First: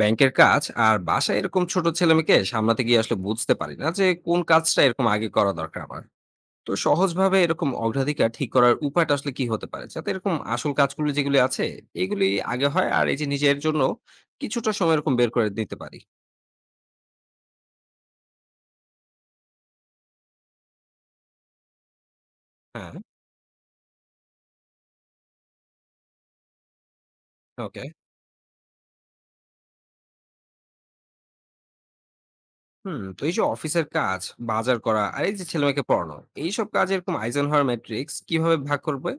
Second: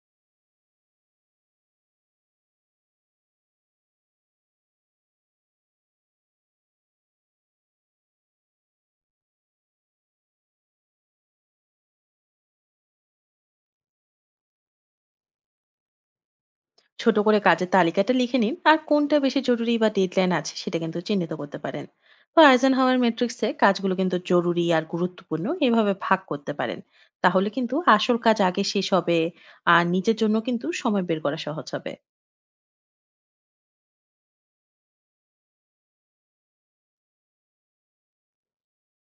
ব্যাংকের কাজ আর বাসায় এরকম ছোট ছেলেমেয়েকে সামলাতে গিয়ে আসলে বুঝতে পারি না যে কোন কাজটা এরকম আগে করা দরকার আমার। তো সহজভাবে এরকম অগ্রাধিকার ঠিক করার উপায়টা আসলে কি হতে পারে, যাতে এরকম আসল কাজগুলো যেগুলি আছে এগুলি আগে হয় আর এই যে নিজের জন্য কিছুটা সময় এরকম বের করে নিতে পারি? ছোট করে কাজের তালিকাটা লিখে নিন আর কোনটা বেশি জরুরি বা ডেডলাইন আছে সেটা কিন্তু চিহ্নিত করতে পারেন। তো আইজেন হ্যাঁ। হাওয়ার ম্যাট্রিক্সে কাজগুলো কিন্তু জরুরি আর গুরুত্বপূর্ণ এভাবে ভাগ করতে পারেন। তাহলে কিন্তু ওকে। আসল কাজ আগে শেষ হবে। আর নিজের জন্য কিন্তু সময় বের করা সহজ হবে। হুম, তো এই যে অফিসের কাজ, বাজার করা আর এই যে ছেলেমেয়েকে পড়ানো, এইসব কাজ এরকম আইজেনহাওয়ার ম্যাট্রিক্স কিভাবে ভাগ করবে?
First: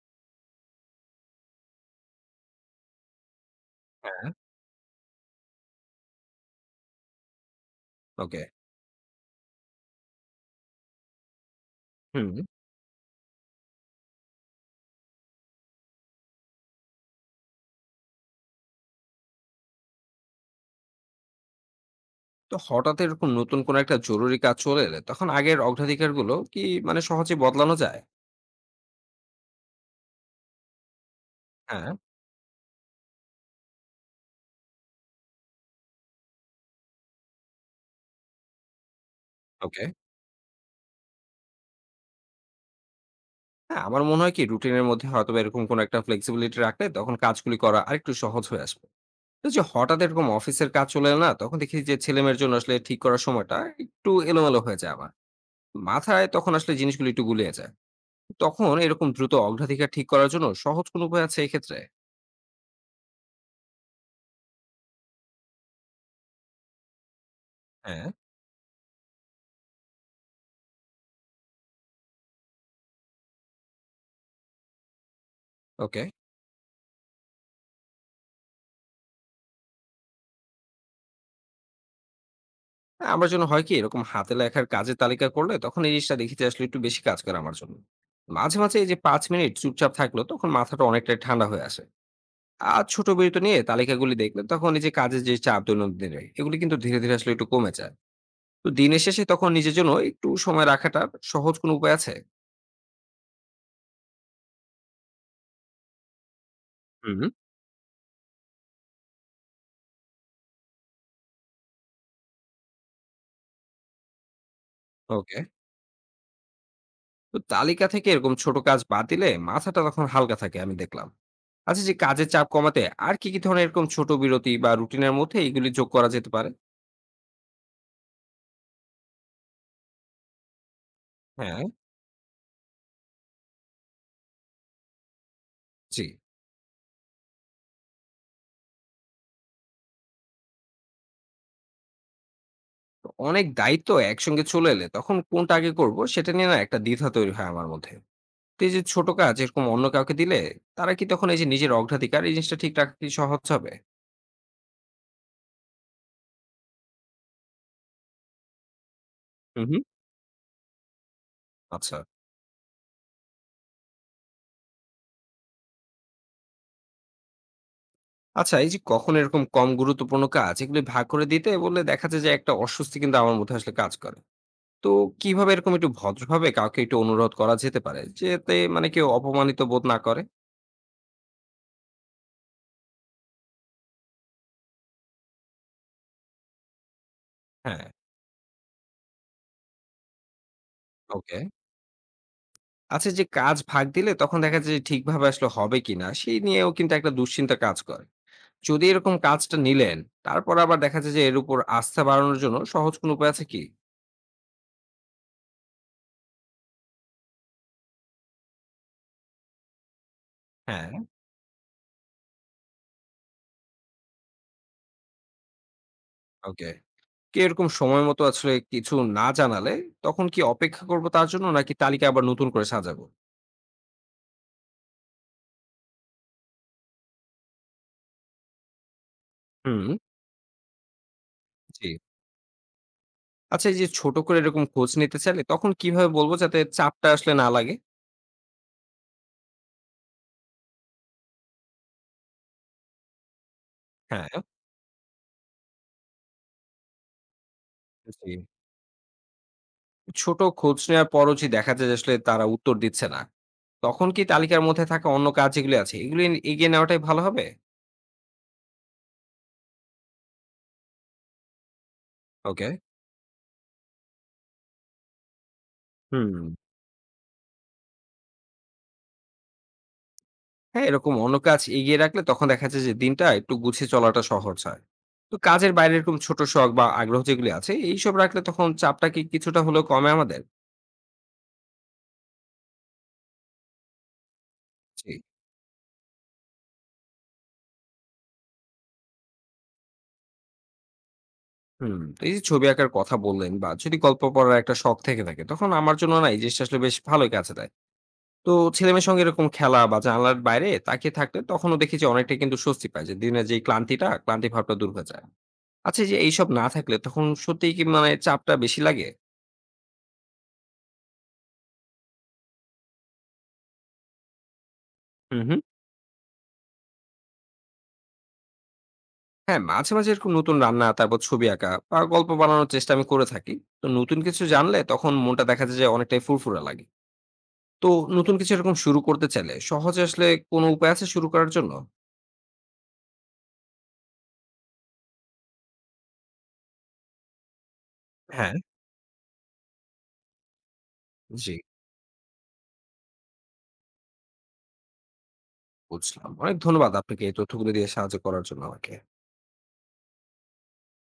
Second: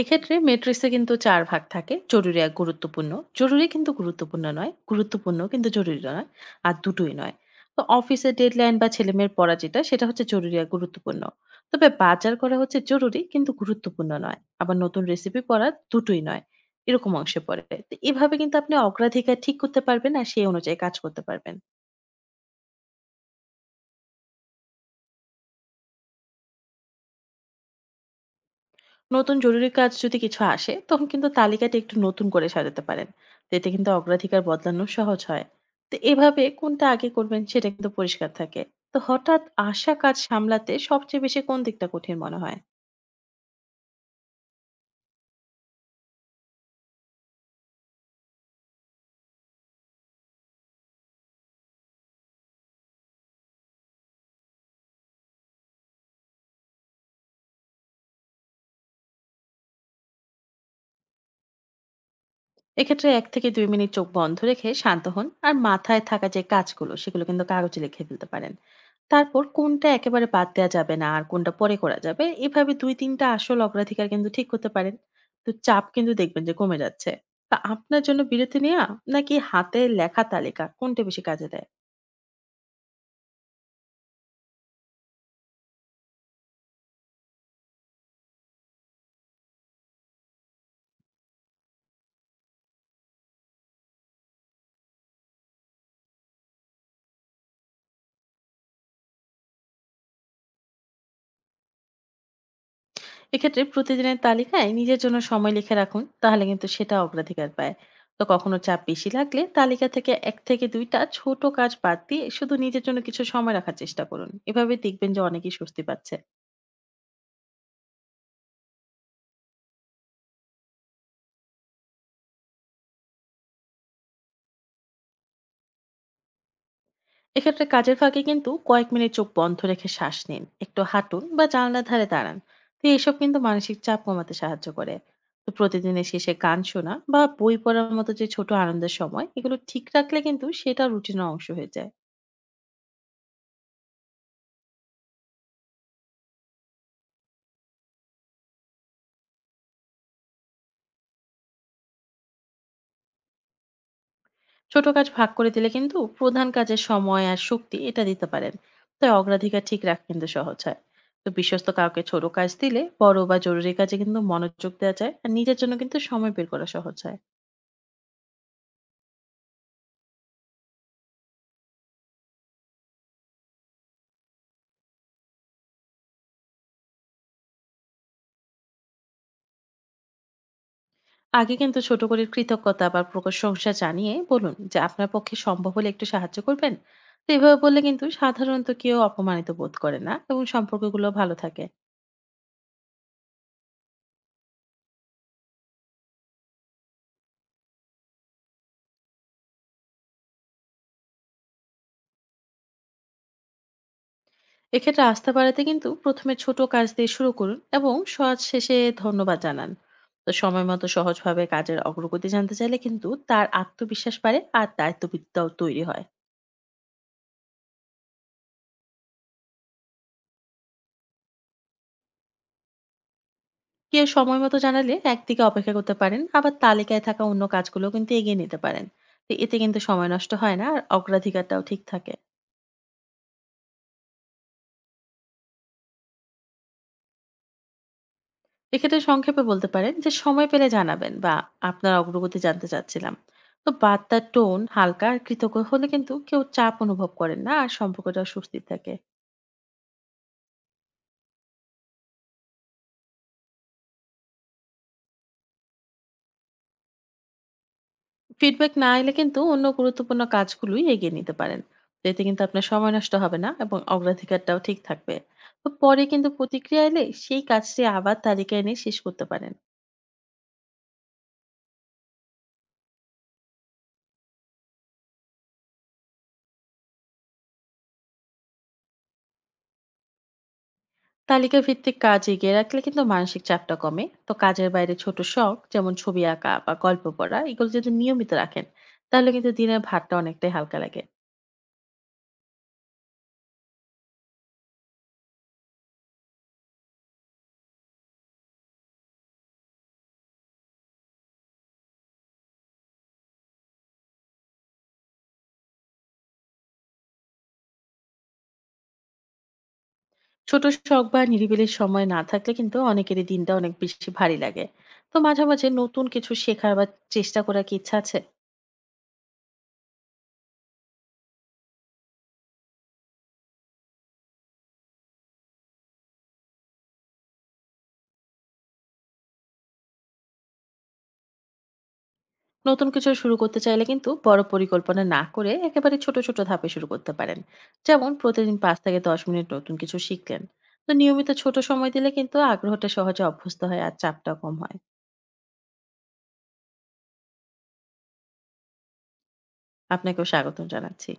এক্ষেত্রে মেট্রিক্সে কিন্তু ৪ ভাগ থাকে। জরুরি আর গুরুত্বপূর্ণ। জরুরি কিন্তু গুরুত্বপূর্ণ নয়। গুরুত্বপূর্ণ কিন্তু জরুরি নয়। আর দুটোই নয়। তো অফিসের ওকে। ডেডলাইন বা ছেলেমেয়ের পড়া যেটা সেটা হচ্ছে জরুরি আর গুরুত্বপূর্ণ। তবে হুম, বাজার করা হচ্ছে জরুরি কিন্তু গুরুত্বপূর্ণ নয়। আবার নতুন রেসিপি পড়া দুটোই নয়। এরকম অংশে পড়ে। তো এভাবে কিন্তু আপনি অগ্রাধিকার ঠিক করতে পারবেন আর সেই অনুযায়ী কাজ করতে পারবেন। তো হঠাৎ এরকম নতুন কোনো একটা জরুরি কাজ চলে এলে তখন আগের অগ্রাধিকারগুলো কি মানে সহজে বদলানো যায়? নতুন জরুরি কাজ যদি কিছু আসে তখন কিন্তু তালিকাটা হ্যাঁ, একটু নতুন করে সাজাতে পারেন। তো এতে কিন্তু অগ্রাধিকার বদলানো সহজ হয়। তো এভাবে কোনটা আগে করবেন সেটা কিন্তু পরিষ্কার থাকে। তো হঠাৎ ওকে। আসা কাজ সামলাতে সবচেয়ে বেশি কোন দিকটা কঠিন মনে হয়? হ্যাঁ, আমার মনে হয় কি রুটিনের মধ্যে হয়তোবা এরকম কোনো একটা ফ্লেক্সিবিলিটি রাখলে তখন কাজগুলি করা আরেকটু সহজ হয়ে আসবে। তো যে হঠাৎ এরকম অফিসের কাজ চলে এলো না, তখন দেখি যে ছেলেমেয়ের জন্য আসলে ঠিক করার সময়টা একটু এলোমেলো হয়ে যায় আমার। মাথায় তখন আসলে জিনিসগুলো একটু গুলিয়ে যায়। তখন এরকম দ্রুত অগ্রাধিকার ঠিক করার জন্য সহজ কোনো উপায় আছে এক্ষেত্রে? এক্ষেত্রে ১ থেকে ২ মিনিট চোখ বন্ধ রেখে শান্ত হন আর মাথায় থাকা যে কাজগুলো সেগুলো কিন্তু কাগজে লিখে হ্যাঁ, ফেলতে পারেন। তারপর কোনটা একেবারে বাদ দেওয়া যাবে না আর কোনটা পরে করা যাবে এভাবে ২-৩ টা আসল অগ্রাধিকার কিন্তু ঠিক করতে পারেন। তো চাপ ওকে। কিন্তু দেখবেন যে কমে যাচ্ছে। তা আপনার জন্য বিরতি নেয়া নাকি হাতে লেখা তালিকা কোনটা বেশি কাজে দেয়? হ্যাঁ, আমার জন্য হয় কি এরকম হাতে লেখার কাজের তালিকা করলে তখন এই জিনিসটা দেখি যে আসলে একটু বেশি কাজ করে আমার জন্য। মাঝে মাঝে এই যে 5 মিনিট চুপচাপ থাকলো তখন মাথাটা অনেকটাই ঠান্ডা হয়ে আসে। আর ছোট বিরতি নিয়ে তালিকাগুলি দেখলে তখন এই যে কাজের যে চাপ দৈনন্দিন, এগুলি কিন্তু ধীরে ধীরে আসলে একটু কমে যায়। তো দিনের শেষে তখন নিজের জন্য একটু সময় রাখাটার সহজ কোনো উপায় আছে? এক্ষেত্রে প্রতিদিনের তালিকায় নিজের জন্য সময় লিখে রাখুন, তাহলে কিন্তু সেটা হুম। অগ্রাধিকার পায়। তো কখনো চাপ বেশি লাগলে তালিকা থেকে ১ থেকে ২ টা ছোট কাজ বাদ দিয়ে শুধু নিজের জন্য কিছু সময় রাখার চেষ্টা করুন। এভাবে দেখবেন যে ওকে। অনেকেই স্বস্তি পাচ্ছে। তো তালিকা থেকে এরকম ছোট কাজ বাদ দিলে মাথাটা তখন হালকা থাকে, আমি দেখলাম। আচ্ছা, যে কাজের চাপ কমাতে আর কি কি ধরনের এরকম ছোট বিরতি বা রুটিনের মধ্যে এগুলি যোগ করা যেতে পারে? এক্ষেত্রে কাজের ফাঁকে কিন্তু কয়েক মিনিট চোখ বন্ধ রেখে শ্বাস নিন, একটু হাঁটুন বা হ্যাঁ। জানলার ধারে দাঁড়ান। তো এসব কিন্তু মানসিক চাপ কমাতে সাহায্য করে। তো জি। প্রতিদিনের শেষে গান শোনা বা বই পড়ার মতো যে ছোট আনন্দের সময়, এগুলো ঠিক রাখলে কিন্তু সেটা রুটিনের অংশ হয়ে যায়। তো অনেক দায়িত্ব একসঙ্গে চলে এলে তখন কোনটা আগে করব সেটা নিয়ে না একটা দ্বিধা তৈরি হয় আমার মধ্যে। তো এই যে ছোট কাজ এরকম অন্য কাউকে দিলে তারা কি তখন এই যে নিজের অগ্রাধিকার, এই জিনিসটা ঠিক রাখা কি সহজ হবে? ছোট কাজ ভাগ করে দিলে কিন্তু প্রধান কাজের সময় আর শক্তি এটা দিতে পারেন। তাই অগ্রাধিকার হুম, ঠিক হুম। রাখা কিন্তু সহজ হয়। তো বিশ্বস্ত আচ্ছা। কাউকে ছোট কাজ দিলে বড় বা জরুরি কাজে কিন্তু মনোযোগ দেওয়া যায় আর নিজের জন্য কিন্তু সময় বের করা সহজ হয়। আচ্ছা, এই যে কখন এরকম কম গুরুত্বপূর্ণ কাজ এগুলি ভাগ করে দিতে বললে দেখা যায় যে একটা অস্বস্তি কিন্তু আমার মধ্যে আসলে কাজ করে। তো কিভাবে এরকম একটু ভদ্রভাবে কাউকে একটু অনুরোধ করা যেতে পারে, যাতে মানে কেউ অপমানিত বোধ না করে? আগে কিন্তু ছোট করে কৃতজ্ঞতা বা প্রশংসা জানিয়ে বলুন যে আপনার পক্ষে সম্ভব হলে একটু সাহায্য করবেন। তো এভাবে বললে হ্যাঁ, কিন্তু সাধারণত কেউ অপমানিত বোধ করে না এবং সম্পর্কগুলো ভালো ওকে। থাকে। আচ্ছা, যে কাজ ভাগ দিলে তখন দেখা যায় যে ঠিকভাবে আসলে হবে কিনা সেই নিয়েও কিন্তু একটা দুশ্চিন্তা কাজ করে। যদি এরকম কাজটা নিলেন, তারপর আবার দেখা যায় যে এর উপর আস্থা বাড়ানোর জন্য সহজ কোনো উপায় আছে কি? এক্ষেত্রে আস্থা বাড়াতে কিন্তু প্রথমে ছোট কাজ দিয়ে শুরু করুন এবং সহজ শেষে ধন্যবাদ জানান। তো সময় মতো হ্যাঁ। সহজভাবে কাজের অগ্রগতি জানতে চাইলে কিন্তু তার আত্মবিশ্বাস বাড়ে আর দায়িত্ববিদ্যাও তৈরি হয়। ওকে। কি এরকম সময় মতো আসলে কিছু না জানালে তখন কি অপেক্ষা করবো তার জন্য, নাকি তালিকা আবার নতুন করে সাজাবো? কেউ সময় মতো জানালে একদিকে অপেক্ষা করতে পারেন, আবার তালিকায় থাকা অন্য কাজগুলো কিন্তু এগিয়ে নিতে পারেন। তো এতে কিন্তু হুম। সময় নষ্ট হয় না আর অগ্রাধিকারটাও ঠিক জি। থাকে। আচ্ছা, এই যে ছোট করে এরকম খোঁজ নিতে চাইলে তখন কিভাবে বলবো যাতে চাপটা আসলে না লাগে? এক্ষেত্রে সংক্ষেপে বলতে পারেন যে সময় পেলে জানাবেন, বা আপনার অগ্রগতি জানতে চাচ্ছিলাম। তো বার্তার হ্যাঁ। টোন হালকা আর কৃতজ্ঞ হলে কিন্তু কেউ চাপ অনুভব করেন না আর সম্পর্কটা জি। সুস্থির থাকে। ছোট খোঁজ নেওয়ার পরও যে দেখা যায় যে আসলে তারা উত্তর দিচ্ছে না, তখন কি তালিকার মধ্যে থাকা অন্য কাজ যেগুলি আছে, এগুলি এগিয়ে নেওয়াটাই ভালো হবে? ফিডব্যাক না এলে কিন্তু অন্য গুরুত্বপূর্ণ কাজগুলোই এগিয়ে নিতে পারেন। তো এতে কিন্তু আপনার ওকে। সময় নষ্ট হবে না এবং অগ্রাধিকারটাও ঠিক থাকবে। তো পরে কিন্তু হুম। প্রতিক্রিয়া এলে সেই কাজটি আবার তালিকায় এনে শেষ করতে পারেন। হ্যাঁ, এরকম অন্য কাজ এগিয়ে রাখলে তখন দেখা যায় যে দিনটা একটু গুছিয়ে চলাটা সহজ হয়। তো কাজের বাইরে এরকম ছোট শখ বা আগ্রহ যেগুলি আছে, এইসব রাখলে তখন চাপটা কি কিছুটা হলেও কমে আমাদের? তালিকা ভিত্তিক কাজ এগিয়ে রাখলে কিন্তু মানসিক চাপটা কমে। তো কাজের বাইরে জি। ছোট শখ, যেমন ছবি আঁকা বা গল্প পড়া, এগুলো যদি নিয়মিত রাখেন তাহলে কিন্তু দিনের ভারটা অনেকটাই হালকা লাগে। হুম। তো এই যে ছবি আঁকার কথা বললেন বা যদি গল্প পড়ার একটা শখ থেকে থাকে, তখন আমার জন্য না এই জিনিসটা আসলে বেশ ভালোই কাজে দেয়। তো ছেলেমেয়ের সঙ্গে এরকম খেলা বা জানালার বাইরে তাকিয়ে থাকলে তখনও দেখি যে অনেকটাই কিন্তু স্বস্তি পায়, যে দিনের যে ক্লান্তি ভাবটা দূর হয়ে যায়। আচ্ছা, এই যে এইসব না থাকলে তখন সত্যিই কি মানে চাপটা বেশি লাগে? ছোট শখ বা নিরিবিলির সময় না থাকলে কিন্তু অনেকেরই দিনটা অনেক বেশি ভারী লাগে। তো হুম, মাঝে হুম। মাঝে নতুন কিছু শেখার বা চেষ্টা করার কি ইচ্ছা আছে? হ্যাঁ, মাঝে, মাঝে এরকম নতুন রান্না, তারপর ছবি আঁকা বা গল্প বানানোর চেষ্টা আমি করে থাকি। তো নতুন কিছু জানলে তখন মনটা দেখা যায় যে অনেকটাই ফুরফুরা লাগে। তো নতুন কিছু এরকম শুরু করতে চাইলে সহজে আসলে কোনো উপায় আছে শুরু করার জন্য? নতুন কিছু শুরু করতে চাইলে কিন্তু বড় পরিকল্পনা না করে একেবারে ছোট ছোট ধাপে শুরু করতে পারেন। যেমন হ্যাঁ। প্রতিদিন ৫ থেকে ১০ মিনিট নতুন কিছু শিখলেন। তো নিয়মিত জি, ছোট সময় দিলে কিন্তু আগ্রহটা সহজে অভ্যস্ত হয় আর চাপটা কম হয়। বুঝলাম। অনেক ধন্যবাদ আপনাকে এই তথ্যগুলো দিয়ে সাহায্য করার জন্য আমাকে। আপনাকেও স্বাগতম জানাচ্ছি।